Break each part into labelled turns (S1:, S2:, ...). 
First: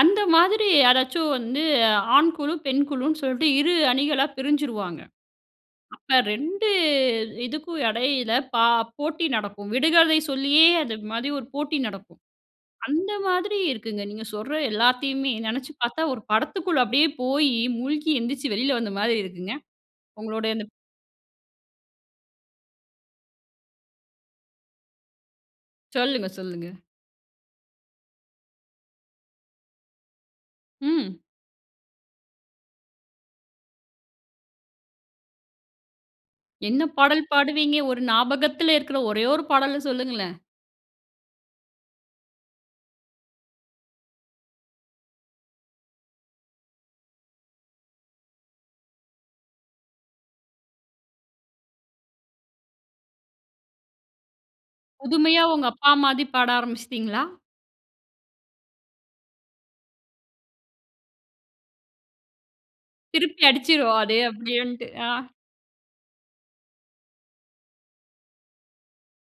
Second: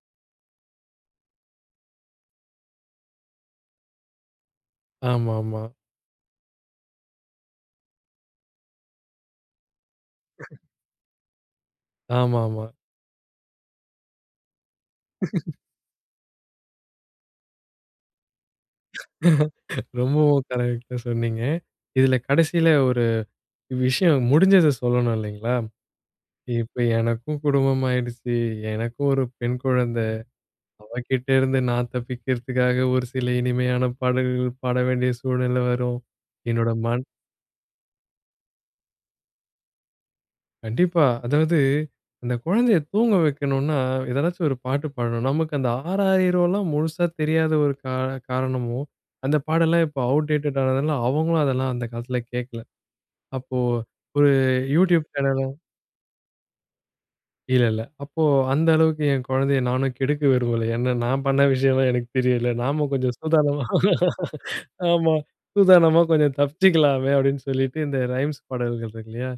S1: அந்த மாதிரி யாராச்சும் வந்து ஆண் குழு, பெண் குழுன்னு சொல்லிட்டு 2 அணிகளா பிரிஞ்சிருவாங்க.
S2: ஆமா, ஆமா.
S1: அப்ப 2 இதுக்கும் இடையில பா போட்டி நடக்கும். விடுகதை சொல்லியே அதுமாரி ஒரு போட்டி நடக்கும்.
S2: ஆமா, ஆமா.
S1: அந்த மாதிரி இருக்குங்க. நீங்க சொல்ற எல்லாத்தையுமே நினைச்சு பார்த்தா, ஒரு படத்துக்குள்ள அப்பிடியே போய், மூழ்கி எழுந்திரிச்சு வெளில வந்த மாதிரி இருக்குங்க.
S2: ரொம்பவும்
S1: உங்களுடைய அந்த
S2: கரெக்ட்டா சொன்னீங்க. இதில கடைசில ஒரு விஷயம் முடிஞ்சத சொல்லணும் இல்லேங்களா!
S1: சொல்லுங்க, சொல்லுங்க.
S2: இப்ப எனக்கும் குடும்பம் ஆகிடுச்சு. எனக்கும் ஒரு பெண் குழந்தை.
S1: ம்.
S2: அவகிட்ட இருந்து நான் தப்பிக்கிறதுக்காக ஒரு சில இனிமையான பாடல்கள் பாட வேண்டிய சூழ்நிலை வரும். என்னோட
S1: என்ன
S2: மண்
S1: பாடல் பாடுவீங்க? ஒரு ஞாபகத்தில இருக்கிற ஒரே ஒரு பாடல சொல்லுங்களேன்!
S2: கண்டிப்பா. அதாவது அந்த குழந்தைய தூங்க வைக்கணுன்னா, எதனாச்சும் ஒரு பாட்டு பாடணும். நமக்கு அந்த ஆராரிலோம் முழுசா தெரியாத ஒரு கா காரணமோ! அந்த பாடெல்லாம் இப்போ அவுட் டேட்டடா ஆனதுனால, அவுங்களும் அதெல்லாம் அந்த காலத்தில கேட்கல. அப்போ ஒரு YouTube சேனல
S1: புதுமையா உங்க அப்பாமாரி பாட ஆரம்பிச்சிட்டீங்களா?
S2: இல்ல, இல்ல. அப்போ அந்த அளவுக்கு என் குழந்தைய நானும் கெடுக்க விரும்பல. ஏன்னா, நான் பண்ண விஷயம்லாம் எனக்கு தெரியும்ல. நாம கொஞ்சம்
S1: திருப்பி
S2: சூதானமா
S1: அடிச்சிருவா! அதே அப்பிடியேன்ட்டு, ஆ.
S2: ஆமா. சூதானமா கொஞ்சம் தப்பிச்சிக்கலாமே! அப்பிடின்னு சொல்லிட்டு, இந்த ரைம்ஸ் பாடல்கள் இருக்கு இல்லயா!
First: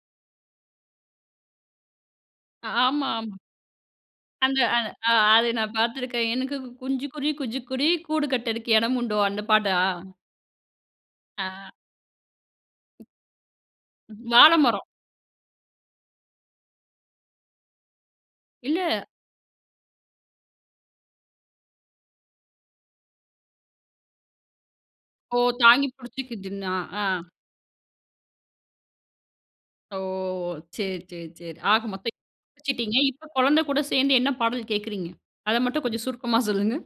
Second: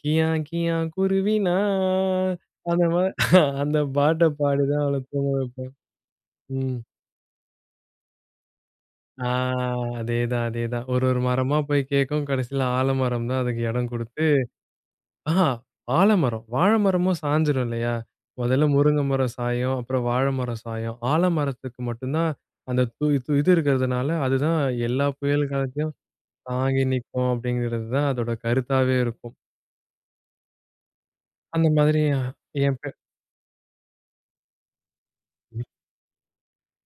S2: "கியா! கியா! குருவி நான்"
S1: அ,
S2: அந்த மா
S1: ஆமா, ஆமா.
S2: அந்த பாட்ட
S1: அந்த, அ
S2: பாடிதான், அவள
S1: அ
S2: தூங்க
S1: அத
S2: வைப்பேன்.
S1: நான் பார்த்துருக்கேன். எனக்கு
S2: ம்.
S1: குஞ்சிக்குருவி, குஞ்சிக்குருவி கூடு கட்டதுக்கு இடம் உண்டோ!
S2: ஆ,
S1: அந்த பாட்டா?
S2: அதேதான், அதேதான். ஒரு, ஒரு மரமா
S1: ஆ.
S2: போய் கேட்கும் கடைசில ஆலமரம் தான் அதுக்கு இடம் கொடுத்து
S1: வாழை மரம்.
S2: ஆஹா! ஆலமரம், வாழை மரமும் சாஞ்சிரும் இல்லயா? முதல்ல முருங்கை
S1: இல்ல.
S2: மரம் சாயும், அப்புறம் வாழை மரம் சாயும். ஆலமரத்தக்கு மட்டும் தான், அந்த து து இது இருக்கிறதுனால அதுதான் எல்லா
S1: ஓ!
S2: புயல்
S1: தாங்கி
S2: காலத்தையும்
S1: பிடிச்சிக்குதுன்னா!
S2: தாங்கி
S1: ஆ.
S2: நிக்கும், அப்பிடிங்கிறதுதான் அதோட கருத்தாவே இருக்கும்.
S1: ஓ! சரி, சரி, சரி.
S2: அந்த
S1: ஆக மொத்தம்
S2: மாதிரியா,
S1: [unintelligible]
S2: என் பெ
S1: வச்சிட்டீங்க. இப்ப குழந்தை கூட சேர்ந்து என்ன பாடல் கேட்குறீங்க? அத
S2: ம்.
S1: மட்டும் கொஞ்சம் சுருக்கமா சொல்லுங்க!